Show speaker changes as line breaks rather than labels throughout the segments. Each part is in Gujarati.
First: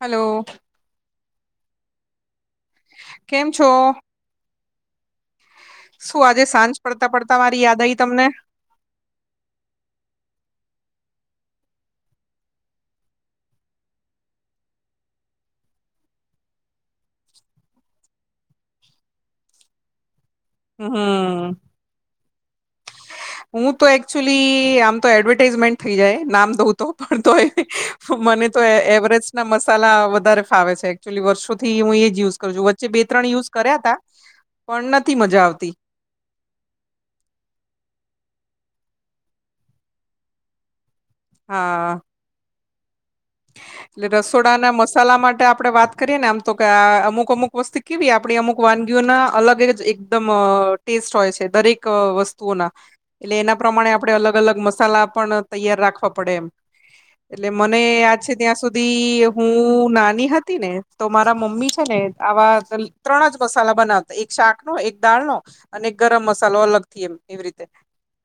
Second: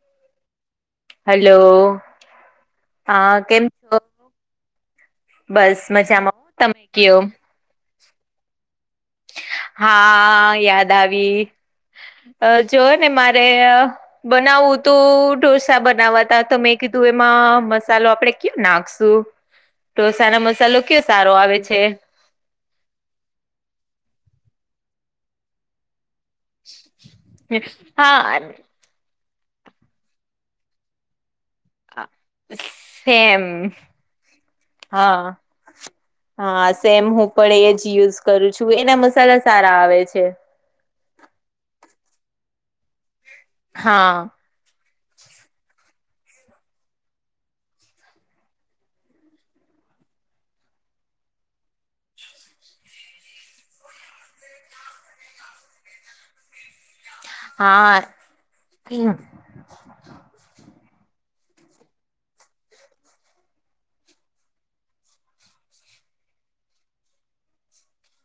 હલો.
હલો હા, કેમ [inaudible] બસ
શું
મજામાં
આજે
હો.
સાંજ
તમે
પડતા
કયો
પડતા મારી યાદ આયી તમને.
હા, યાદ આવી. જોઓ ને મારે બનાવુંતું ઢોસા બનાવાતા તો તમે કીધું એમાં મસાલો આપડે [unintelligible] નાખશું ઢોસાનો મસાલો કયો સારો
હમ
આવે છે.
હું તો એકક્ચુલી આમ તો એડવર્ટાઝમેન્ટ થઈ જાય નામ દઉં તો પણ તોય
હા
મને તો એ-એવરેસ્ટ ના મસાલા વધારે ફાવે છે એકચુલી વર્ષો થી હું એજ યૂઝ કરું વચ્ચે બે ત્રણ
સેમ
યુઝ કર્યા તા પણ નથી
હા
મજા આવતી.
હા, સેમ હું પણ એ જ યુઝ કરું છું. એના મસાલા સારા આવે છે.
હા. એટલે
હા
રસોડાના મસાલા માટે આપડે વાત કરીએ ને આમ તો કે અમુક અમુક વસ્તુ કેવી આપડી અમુક વાનગીઓના અલગ જ એકદમ અ ટેસ્ટ હોય છે દરેક વસ્તુઓના. એટલે એના પ્રમાણે આપડે અલગ અલગ મસાલા પણ તૈયાર રાખવા પડે એમ. એટલે મને
હા
યાદ છે ત્યાં સુધી હું નાની હતી ને તો મારા મમ્મી છે ને આવા ત્રણ જ મસાલા બના એક શાકનો, એક દાળ નો અને એક ગરમ મસાલો અલગથી એમ એવી રીતે.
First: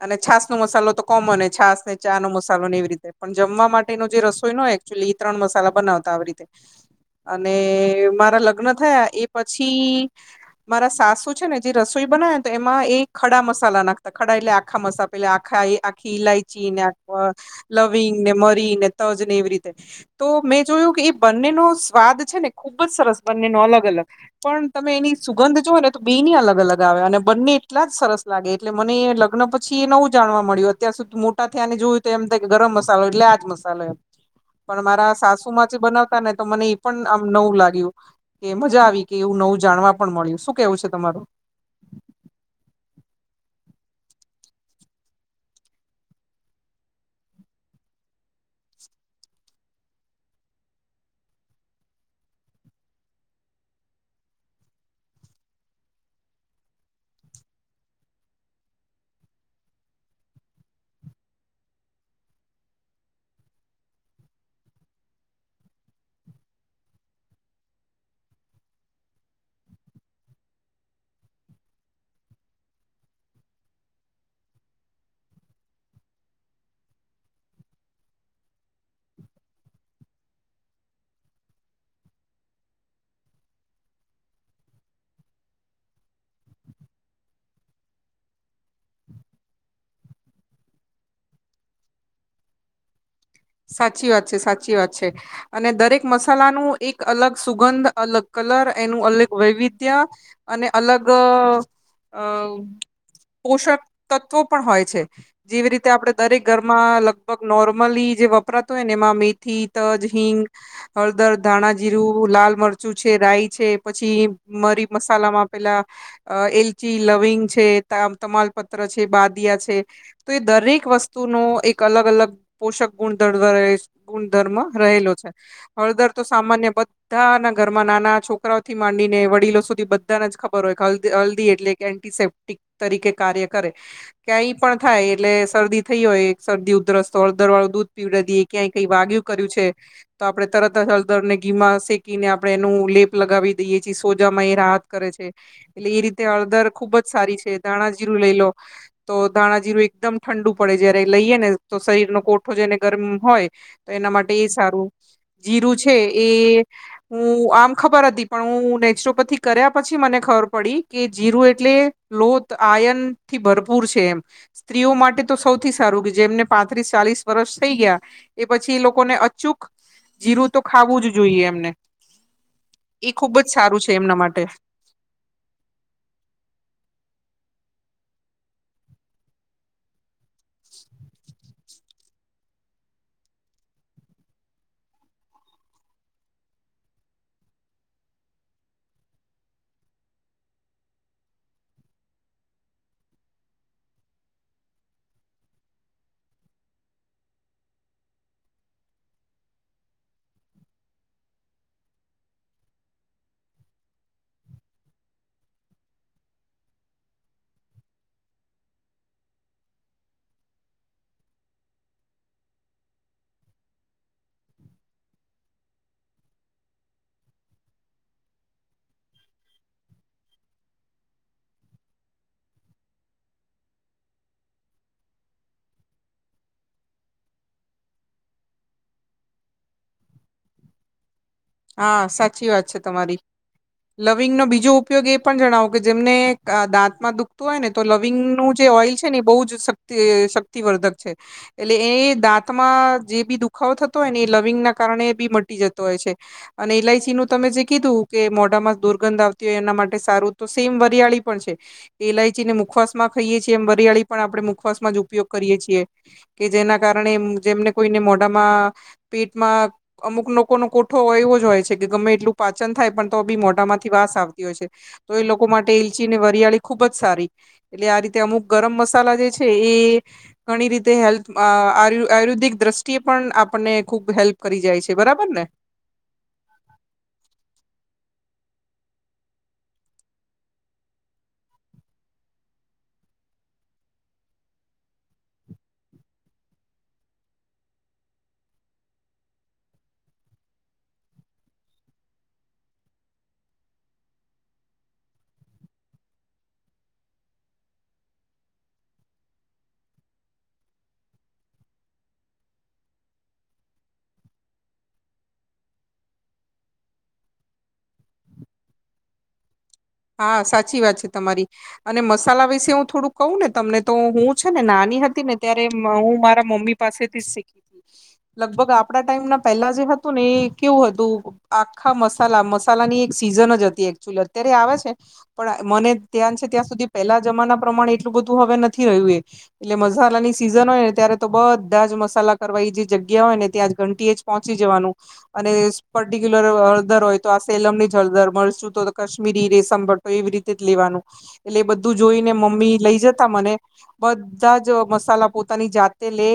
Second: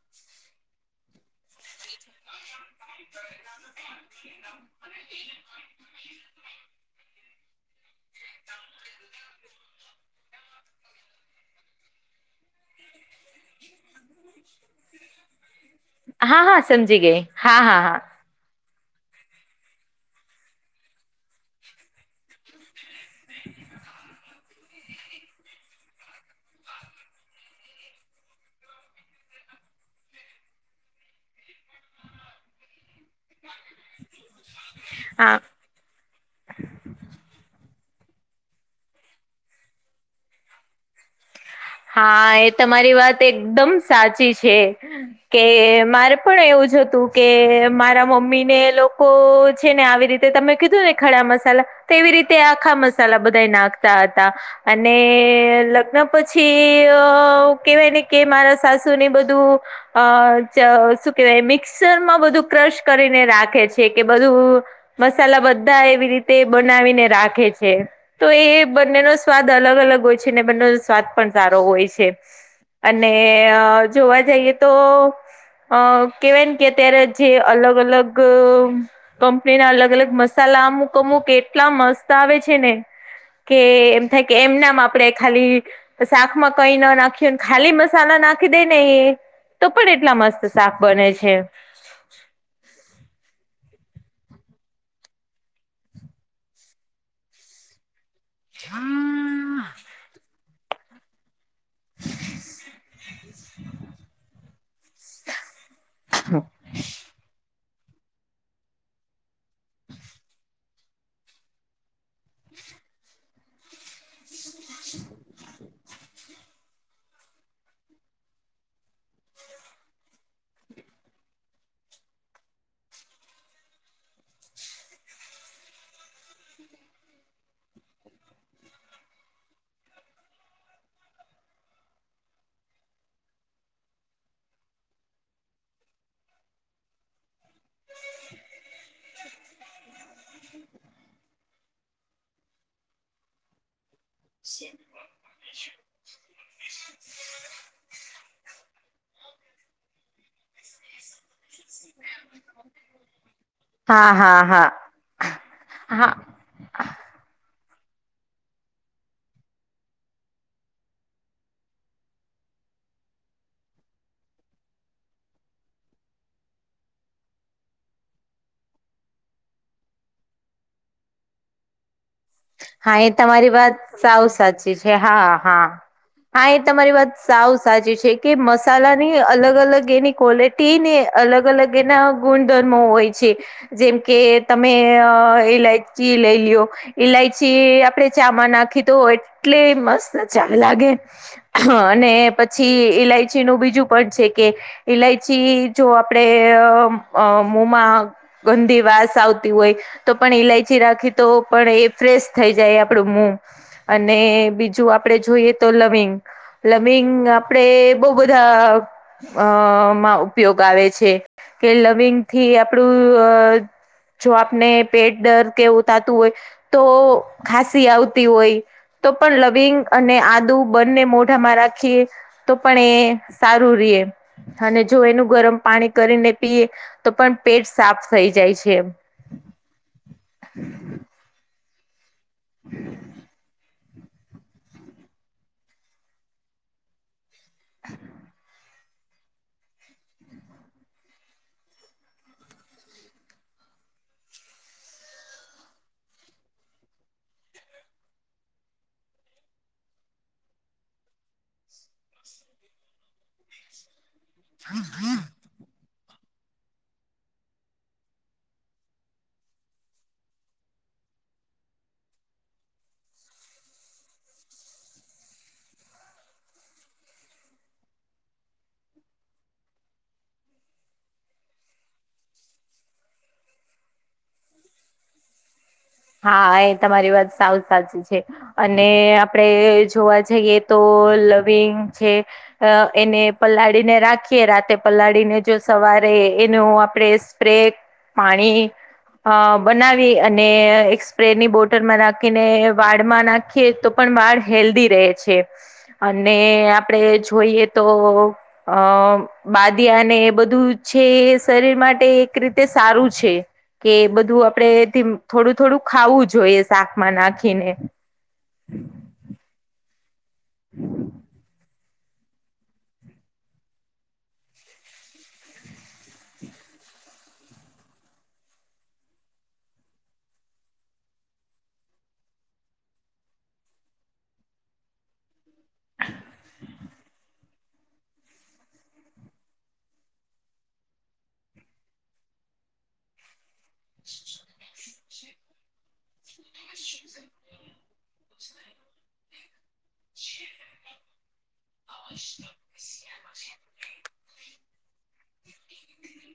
અને છાસનો મસાલો તો કોમન હે છાસને ચાનો મસાલો ને એવી રીતે. પણ જમવા માટેનો જે રસોઈ ન હોય એકચુલી એ ત્રણ મસાલા બનાવતા આવી રીતે. અને મારા લગ્ન થયા એ પછી મારા સાસુ છે ને જે રસોઈ બનાવે તો એમાં એ ખડા મસાલા નાખતા ખડા એટલે આખા મસા પેલે આખા એ આખી
હા હા
ઇલાયચી ને
સમજી ગઈ હા
[inaudible]
હા હા
લવિંગ ને મરી ને તજ ને એવી રીતે તો મેં જોયું કે એ બંનેનો સ્વાદ છે ને ખુબ જ સરસ બંનેનો અલગ-અલગ પણ તમે એની સુગંધ જોઓ ને તો બેયની અલગ-અલગ આવે અને બંને એટલા જ સરસ લાગે એટલે મને એ લગ્ન પછી એ નવું જાણવા મળ્યું અત્યાર સુધી મોટા થયાને જોયું તો એમ થાય કે ગરમ મસાલો એટલે આજ મસાલો એમ. પણ મારા
હા
સાસુમાં જે બનાવતા ને તો મને ઈ પણ આમ નવું લાગ્યું. કે મજા આવી કે એવું નવું જાણવા પણ મળ્યું. શું કેવું છે તમારું?
હા, એ તમારી વાત એકદમ સાચી છે. કે મારે પણ એવું જ હતું કે મારા મમ્મીને એ લોકો છે ને આવી રી તે તમે કીધુંને ખડા મસાલા તેવી રીતે આખા મસાલા બધાય નાખતા હતા. અને લગ્ન પ છી અ કેવાય ને કે મારા સાસુને બધું અ ચ શું કેવાય મિક્સરમાં બધું ક્રશ કરીને રાખે છે કે બધું મસાલા બધા એવી રીતે બનાવીને રાખે છે. તો એ બંનેનો સ્વાદ અલગ અલગ હોય છે ને બંનેનો સ્વાદ પણ સારો હોય છે. અને અ જોવા જઈએ તો અ કેવાયને કે અત્યારે જે અલગ-અલગ કંપનીના અલગ-અલગ મસાલા અમુક-અમુક એટલા મસ્ત આવે છે ને કે એમ થાય કે એમ નામ આપડે ખાલી શાકમાં કઈ ન નાખીએ ખાલી મસાલા નાખીદેને એ તો પણ એટલા મસ્ત શાક બને છે.
સાચી વાત છે, સાચી વાત છે અને દરેક મસાલાનું એક અલગ સુગંધ, અલગ કલર એનું અલગ વૈવિધ્ય અને અલગ અ પોષકતત્વો પણ હોય છે. જેવી રીતે આપડે દરેક ઘરમાં લગભગ નોર્મલી જે વપરાતું હોય ને એમાં મે થી તજ હીંગ હળદર ધાણાજીરું, લાલ મરચું છે, રાઈ છે, પછી મરી મસાલામાં પેલા અ એલચી લવિંગ છે, તા તમાલપત્ર છે, બાદિયા છે, તો એ દરેક વસ્તુનો એક અલગ અલગ પોષક ગુણ [unintelligible] ગુણધર્મ રહેલો છે, હળદર તો સામાન્ય બ ધાના ઘરમાં નાના છોકરાઓથી માંડીને વડીલો સુધી બધાને જ ખબર હોય કે હ હલ્દી એટલે એન્ટીસેપ્ટિક તરીકે કાર્ય કરે ક્યાંય પણ થાય એટલે શરદી થઈ હોય એક શરદી ઉધરસ હળદરવાળું દૂધ પીવડદીએ ક્યાંય કઈ વાગ્યું કર્યું છે. તો આપણે તરત જ આપણે હળદર ને ઘીમાં શેકીને આપણે એનું લેપ લગાવી દઈએ છી સોજામાં એ રાહત કરે છે, એટલે એ રી તે હળદર ખુબ જ સારી છે, ધાણાજીરું લઈ લો તો ધાણાજીરું એકદમ ઠંડુ પડે જયારે લઈએ ને તો શરીરનો કોઠો જેને ગરમ હોય તો
હા
એના માટે
હા
એ
હા
સારું જીરું છે,
હા
એ હું આમ ખબર હતી પણ હું નેચરોપેથી કર્યા પછી મને ખબર પડી કે જીરું એટલે લોત આયનથી ભરપૂર છે, એમ સ્ત્રીઓ માટે તો સૌથી સારું કે જેમને પાંત્રીસ ચાલીસ વર્ષ થઈ ગયા એ પછી એ લોકોને અચૂક જીરું તો ખાવું જ જોઈએ એમને
હા એ
ખુબ જ
તમારી વાત
સારું છે એમના
સાવ
માટે
સાચી છે, હા હા હા એ તમારી વાત સાવ સાચી છે, કે મસાલાની અલગ અલગ એની ક્વોલે ટીને અલગ અલગ એના ગુણધર્મો હોય છે. જેમ કે તમે અ ઇલાયચી લઈ લ્યો ઇલાય ચી આપડે ચામાં નાખી તો એટલે મસ્ત ચા લાગે. હ અને પછી ઇલાયચીનું બીજું પણ છે, કે ઇલાયચી જો આપડે અ મોમાં ગંદી વાસ આવતી હોય તો પણ ઈલાયચી રાખી તો પણ એ ફ્રેશ થઈ જાય આપડું મો અને બીજું આપડે જોઈએ તો લવિંગ લવિંગ આપડે બો બધા અ માં ઉપયોગ આવે છે, કે લવિંગથી આપણું જો આપને પેટ દર્દ કેવું થાતું હોય તો ખાંસી આવતી હોય. તો પણ લવિંગ અને આદુ બંને મોઢામાં રાખી તો પણ એ સારું રે અને જો એનું ગરમ પાણી કરીને પીએ તો પણ પેટ સાફ થઈ જાય છે. હમ.
હા સાચી વાત છે, તમારી લવિંગનો બીજો ઉપયોગ એ પણ જણાવો કે જેમને દાંતમાં દુખતું હોય ને તો લવિંગનું જે ઓઇલ છે, ને એ બો જ શકતે શક્તિવર્ધક છે. એટલે એ દાંતમાં જે બી દુખાવો થતો હોય ને એ લવિંગ ના કારણે બી મટી જતો હોય છે. અને એલાયચીનું તમે જે કીધું કે મોઢામાં દુર્ગંધ આવતી હોય એના માટે સારું તો સેમ વરિયાળી પણ છે, ઇલાયચીને મુખવાસ માં ખાઈએ છીએ એમ વરિયાળી પણ આપણે મુખવાસમાં જ ઉપયોગ કરીએ છીએ. કે જેના કારણે જેમને કોઈને મોઢામાં, પેટમા અમૂક લોકોનો કોટ. થો હોય એવો જ હોય છે કે ગમે એટલું પાચન થાય પણ તો બી મોઢામાંથી વાસ આવતી હોય છે. તો એ લોકો માટે ઈલચી ને વરિયાળી ખુબ જ સારી. એટલે આ રીતે અમુક ગરમ મસાલા જે છે એ ઘણી રીતે હેલ્પ અ આયુર્વેદિક દ્રષ્ટિએ પણ આપણને ખુબ હેલ્પ કરી જાય છે, બરાબર ને?
હા એ તમારી વાત સાવ સાચી છે. અને આપડે જોવા જઈએ તો લવિંગ છે. અ એને પલાળીને રાખીએ રાતે પલાળીને જો સવારે એનું આપણેે સ્પ્રે પાણી અ બનાવી અને એક સ્પ્રેની બોટલમાં નાખીને વાળમાં નાખીએ તો પણ વાળ હેલ્ધી રહે છે. અને આપણે જોઈએ તો અ બાદીયા ને એ બધું છે. એ શરીર માટે એક રીતે સારું છે. કે બધું આપણેથી થોડું થોડું ખાવું જોઈએ, શાકમાં નાખીને.
હા, સાચી વાત છે તમારી. અને મસાલા વિશે હું થોડુંક કહુંને તમને તો હું છેનને નાની હતીને ત્યારે હું મારા મમ્મી પાસેથી શીખી. લગભગ આપણા ટાઈમના પહેલા જે હતુંને, એ કેવું હતું આખા મસાલા, મસાલાની એક સિઝન જ હતી એકચુલી, અત્યારે આવે છે? પણ મને ધ્યાન છે, ત્યાં સુધી પહેલા જમાના પ્રમાણે એટલું બધું હવે નથી રહ્યું એ. એટલે મસાલાની સિઝન હોયને, ત્યારે તો બધા જ મસાલા કરવા. એ જે જગ્યા હોયને ત્યાં જ ઘંટીએ જ પહોંચી જવાનું. અને પર્ટિક્યુલર હળદર હોય, તો આ સેલમની જ હળદર મળશું, તો કાશ્મીરી રે સંભળ એવી રીતે જ લેવાનું, એટલે એ બધું જોઈને, મમ્મી લઈ જતા મને બધા જ મસાલા પોતાની જાતે લે.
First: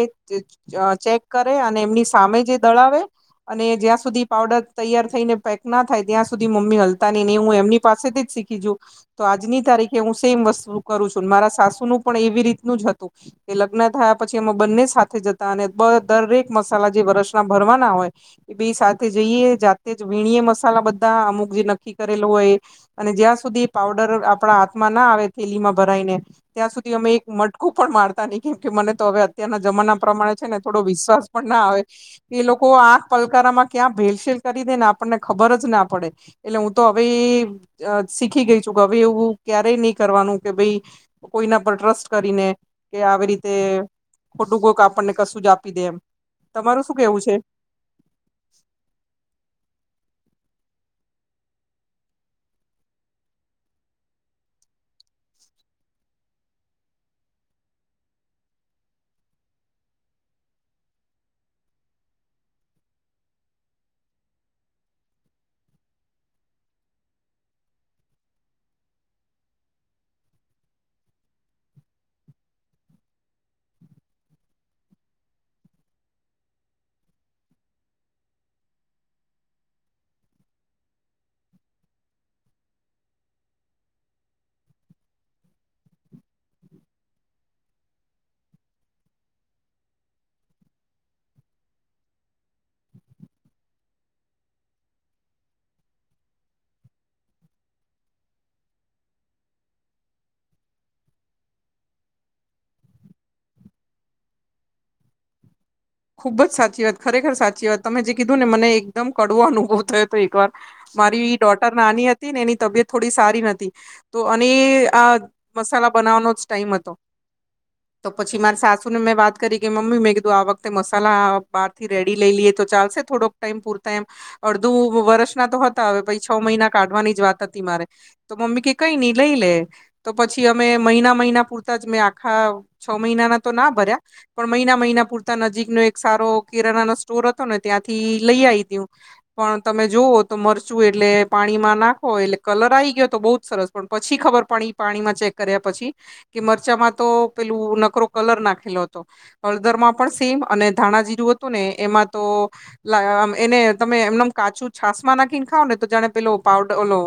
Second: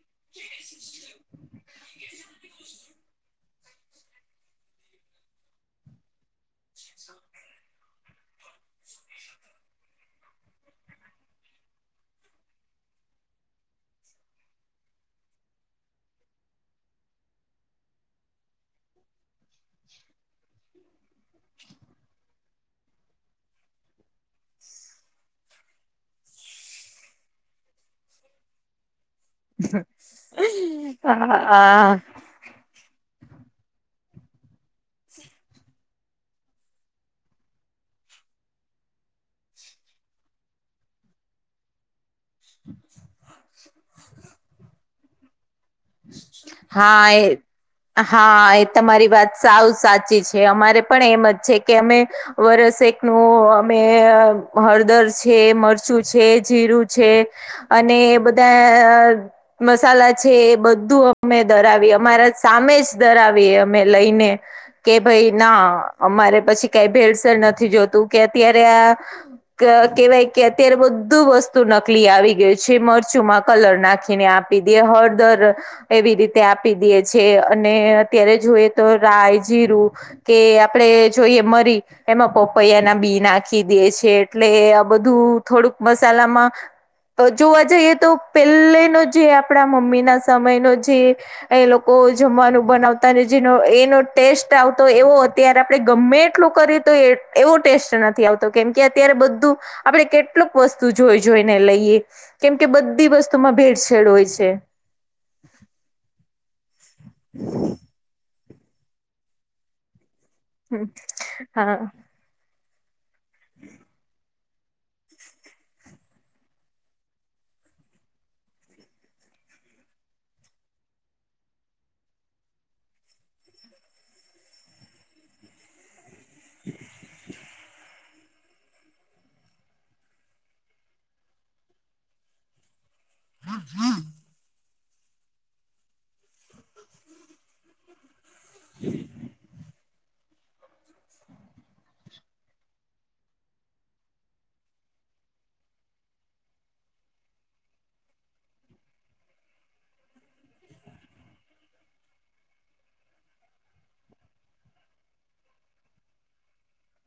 અ ચેક કરે અને એમની સામે જે દળાવે અને જ્યાં સુધી પાવડર તૈયાર થઈને પેકના થાય, ત્યાં સુધી મમ્મી હલતા નહીં, ને હું એમની પાસેથી શીખી જો. તો આજની તારીખે હું સેમ વસ્તુ કરું છું. મારા સાસુનું પણ એવી રીતનું જ હતું. એ લગ્ન થયા પછી એમાં બંને સાથે જતા અને દરેક મસાલા જે વષૅના ભરવાના હોય એ બે સાથે જઈએ, જાતે જ વીણીએ મસાલા બધા અમુક જે નક્કી કરેલો હોય અને જ્યાં સુધી પાવડર આપણા હાથમાં ના આવે થેલીમાં ભરાઈને ત્યાં સુધી અમે એક મટકો પણ મારતા નહી. કેમ કે મને તો હવે ત્યાંના જમાના પ્રમાણે છે ને, થોડો વિશ્વાસ પણ ના આવે.
હા
એ લોકો આંખ પલકારામાં ક્યાં ભેલસેેલ કરી દે ને, આપણને ખબર જ ના પડે. એટલે હું તો હવે શીખી ગઈ છું. હવે, એવું ક્યારેય નહી કરવાનું કે ભાઈ કોઈના પર ટ્રસ્ટ કરીને, કે આવી રીતે ખોટું કોક આપણને કશું જ આપ
હા, એ. હા, એ તમારી વાત સાવ સાચી છે. અમારે પણ એમ જ છે કે અમે વરસેકનું અમે હળદર છે, મરચું છે, જીરું છે અને બધા મસાલા છે. એ બધ બધું અમે દળાવીએ. અમારા સામે જ દળાવીએ અમે લઈને કે ભાઈ ના અમારે પછી કઈ ભેડસર નથી જોતું કે અત્યારે આ કેહેવાય કે અત્યારે બધું વસ્તુ નકલી આવી ગયું છે. મરચુંમાં કલર નાખીને આપ પીડિયો હળદર એવી રીતે આપી દેએ છે અને અત્યારે જોઈએ, તો રાય, જીરું કે આપણે જોઈએ મરી એમાં પપૈયાના બી નાખી દે છે, એટલે આ બધું થોડુંક મસાલામાં તો જોવા જઈએ, તો પહેલેનો જે આપણા મમ્મીના સમયનો જે એ લોકો જમવાનું બનાવતા, જેનો એનો ટેસ્ટ આવતો એવો, અત્યારે આપણે ગમે એટલું કરીએ તો તો એવો ટેસ્ટ નથી આવતો, કેમ કે અત્યારે બધું આપણે કેટલુક વસ્તુ જોઈ જોઈને લઈએ, કેમ કે બધી વસ્તુમાં ભેળસેળ હોય છે.
ખુબ જ સાચી વાત, ખરેખર સાચી વાત તમે જે કીધું ને, મને એકદમ કડવો અનુભવ થયો હતો. એક વાર મારી ડોટર
હા
નાની હતીને, એની તબિયત થોડી સારી નતી, તો અને આ મસાલા બનાવવાનો જ ટાઈમ હતો. તો પછી મારી સાસુને મેં વાત કરી કે મમ્મી મેં કીધું આવક તે મસાલા બહારથી રેડી લઈ લઈએ, તો ચાલશે. થોડોક ટાઈમ પૂરતા એમ. અડધું વર્ષના તો હતા. હવે, પછી છ મહિના કાઢવાની જ વાત હતી મારે. તો મમ્મી કે કંઈ નઈ લઈ લે તો પછી અમે મહિના મહિના પૂરતા જ મેં આખા છ મહિનાના તો ના ભર્યા પણ મહિના મહિના પૂરતા નજીકનો એક સારો કિરાનાનો સ્ટોર હતો ને ત્યાંથી લઈ આવી તું પણ તમે જોવો તો મરચું એટલે પાણીમાં નાખો એટલે કલર આવી ગયો તો બહુ જ સરસ પણ પછી ખબર પડી પાણીમાં ચેક કર્યા પછી કે મરચામાં તો પેલું નકરો કલર નાખેલો હતો. હળદરમાં પણ સેમ અને ધાણાજીરું હતું ને એમાં તો એને તમે એમનમ કાચું છાસમાં નાખીને ખાવને તો જાણે પેલો પાવડર ઓલો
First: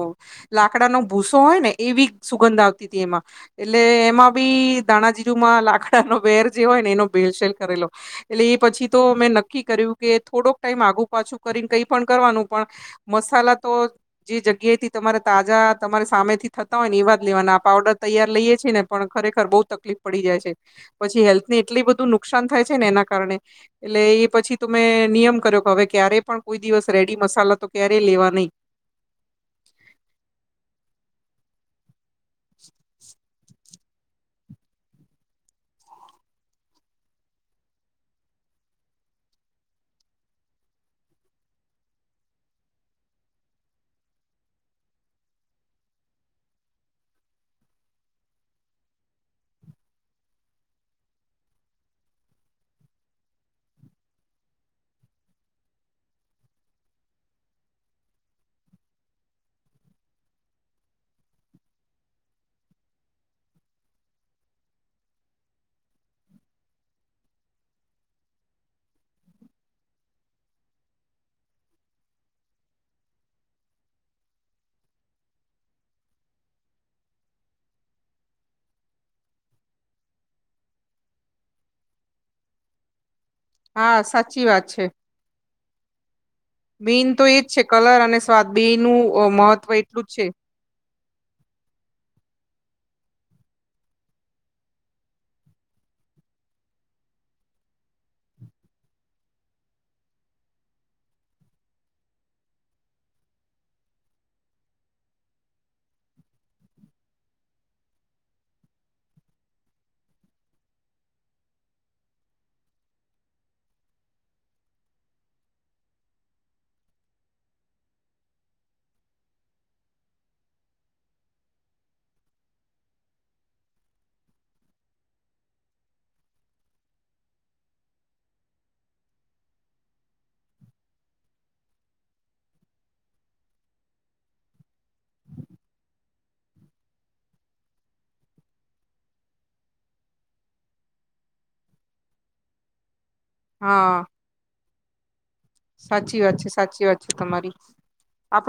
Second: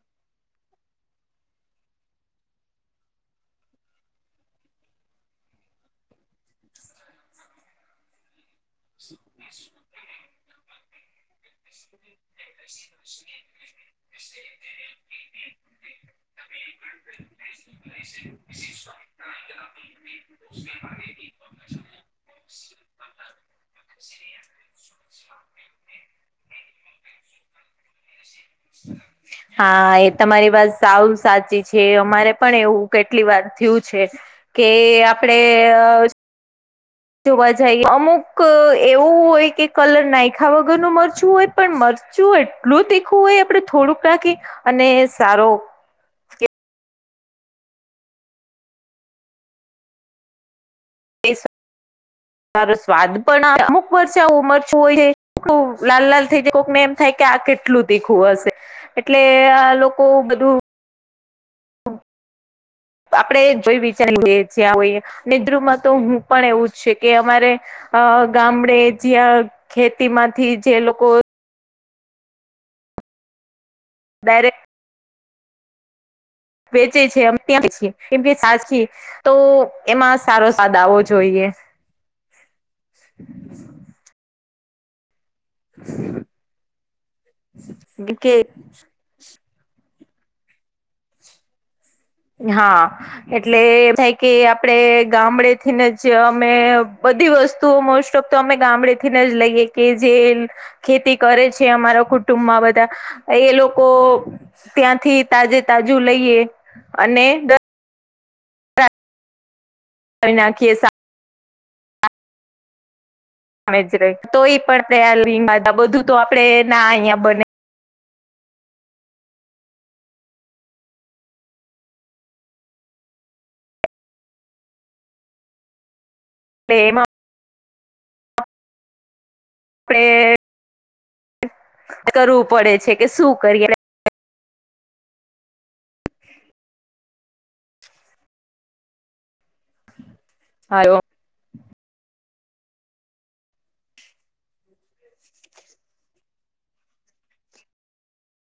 લાકડાનો ભૂસો હોય ને એવી સુગંધ આવતી હતી એમાં એટલે એમાં બી દાણાજીરુમાં લાકડાનો વેર જે હોય ને એનો ભેળસેળ કરેલો એટલે એ પછી તો મેં નક્કી કર્યું કે થોડોક ટાઈમ આધુ પાછું કરીને કઈ પણ કરવાનું પણ મસાલા તો જે જગ્યાએ થી તમારે તાજા તમારા સામેથી થતા હોય ને એવા જ લેવાના આ પાવડર તૈયાર લઈએ છીએ ને પણ ખરેખર બહુ તકલીફ પડી જાય છે પછી હેલ્થ ને એટલી બધું નુકસાન થાય છે ને એના કારણે એટલે એ પછી તો મે નિયમ કર્યો કે હવે ક્યારેય પણ કોઈ દિવસ રેડી મસાલા તો ક્યારેય લેવા નહીં.
હા એ તમારી વાત સાવ સાચી છે અમારે પણ એવું કેટલી વાર થયું છે કે આપડે જોવા જઈએ અમુક એવું હોય કે કલર નાયખા વગરનું મરચું હોય પણ મરચું એટલું તીખું હોય આપડે થોડુંક નાખી અને સારો એસા [unintelligible] સારો સ્વાદ પણ આવે અમુક વરષે આવ મરચું હોય છે તે બોવ લાલ લાલ થઈ જાય કોક નેમ [unintelligible] થાય કે આ કેટલું તીખું હશે એટલે આ લોકો બધું આપડે જોઈ વિચારીઈ ને જ્યાં હોઈ નેદ્રુમાં તો હું પણ એવું જ છે કે અમારે [unintelligible] અ ગામડે જ્યાં ખેતીમાંથી જે લોકો ડાયરેક્ટ વેચે છે અમ ત્યાંથી લેએ કેમ કે સાચી [unintelligible] તો એમાં સારો સ્વાદ આવો જોઈએ. [inaudible]
હા સાચી વાત છે.
[unintelligible]
મેઈન તો એજ છે કલર અને
કે
સ્વાદ બેયનું મહત્વ એટલું જ છે
હા એટલે એમ થાય કે આપડે ગામડેથીને જ અમે બધી વસ્તુઓ મોસ્ટ ઓફ તો અમે ગામડે થીને જ લઈએ. કે જે ખેતી કરે છે. અમારા કુટુંબમાં બધા એ લોકો ત્યાંથી તાજે તાજું લઈએ અને, કોના કે [unintelligible] જ ર તોય પણ ત બધું તો આપડે ના અહં બને [unintelligible] પલે [unintelligible] આપણે [inaudible] કરવું પડે છે કે શું કરીએ હા, [unintelligible]
હા, સાચી વાત છે, સાચી વાત છે, તમારી આપણે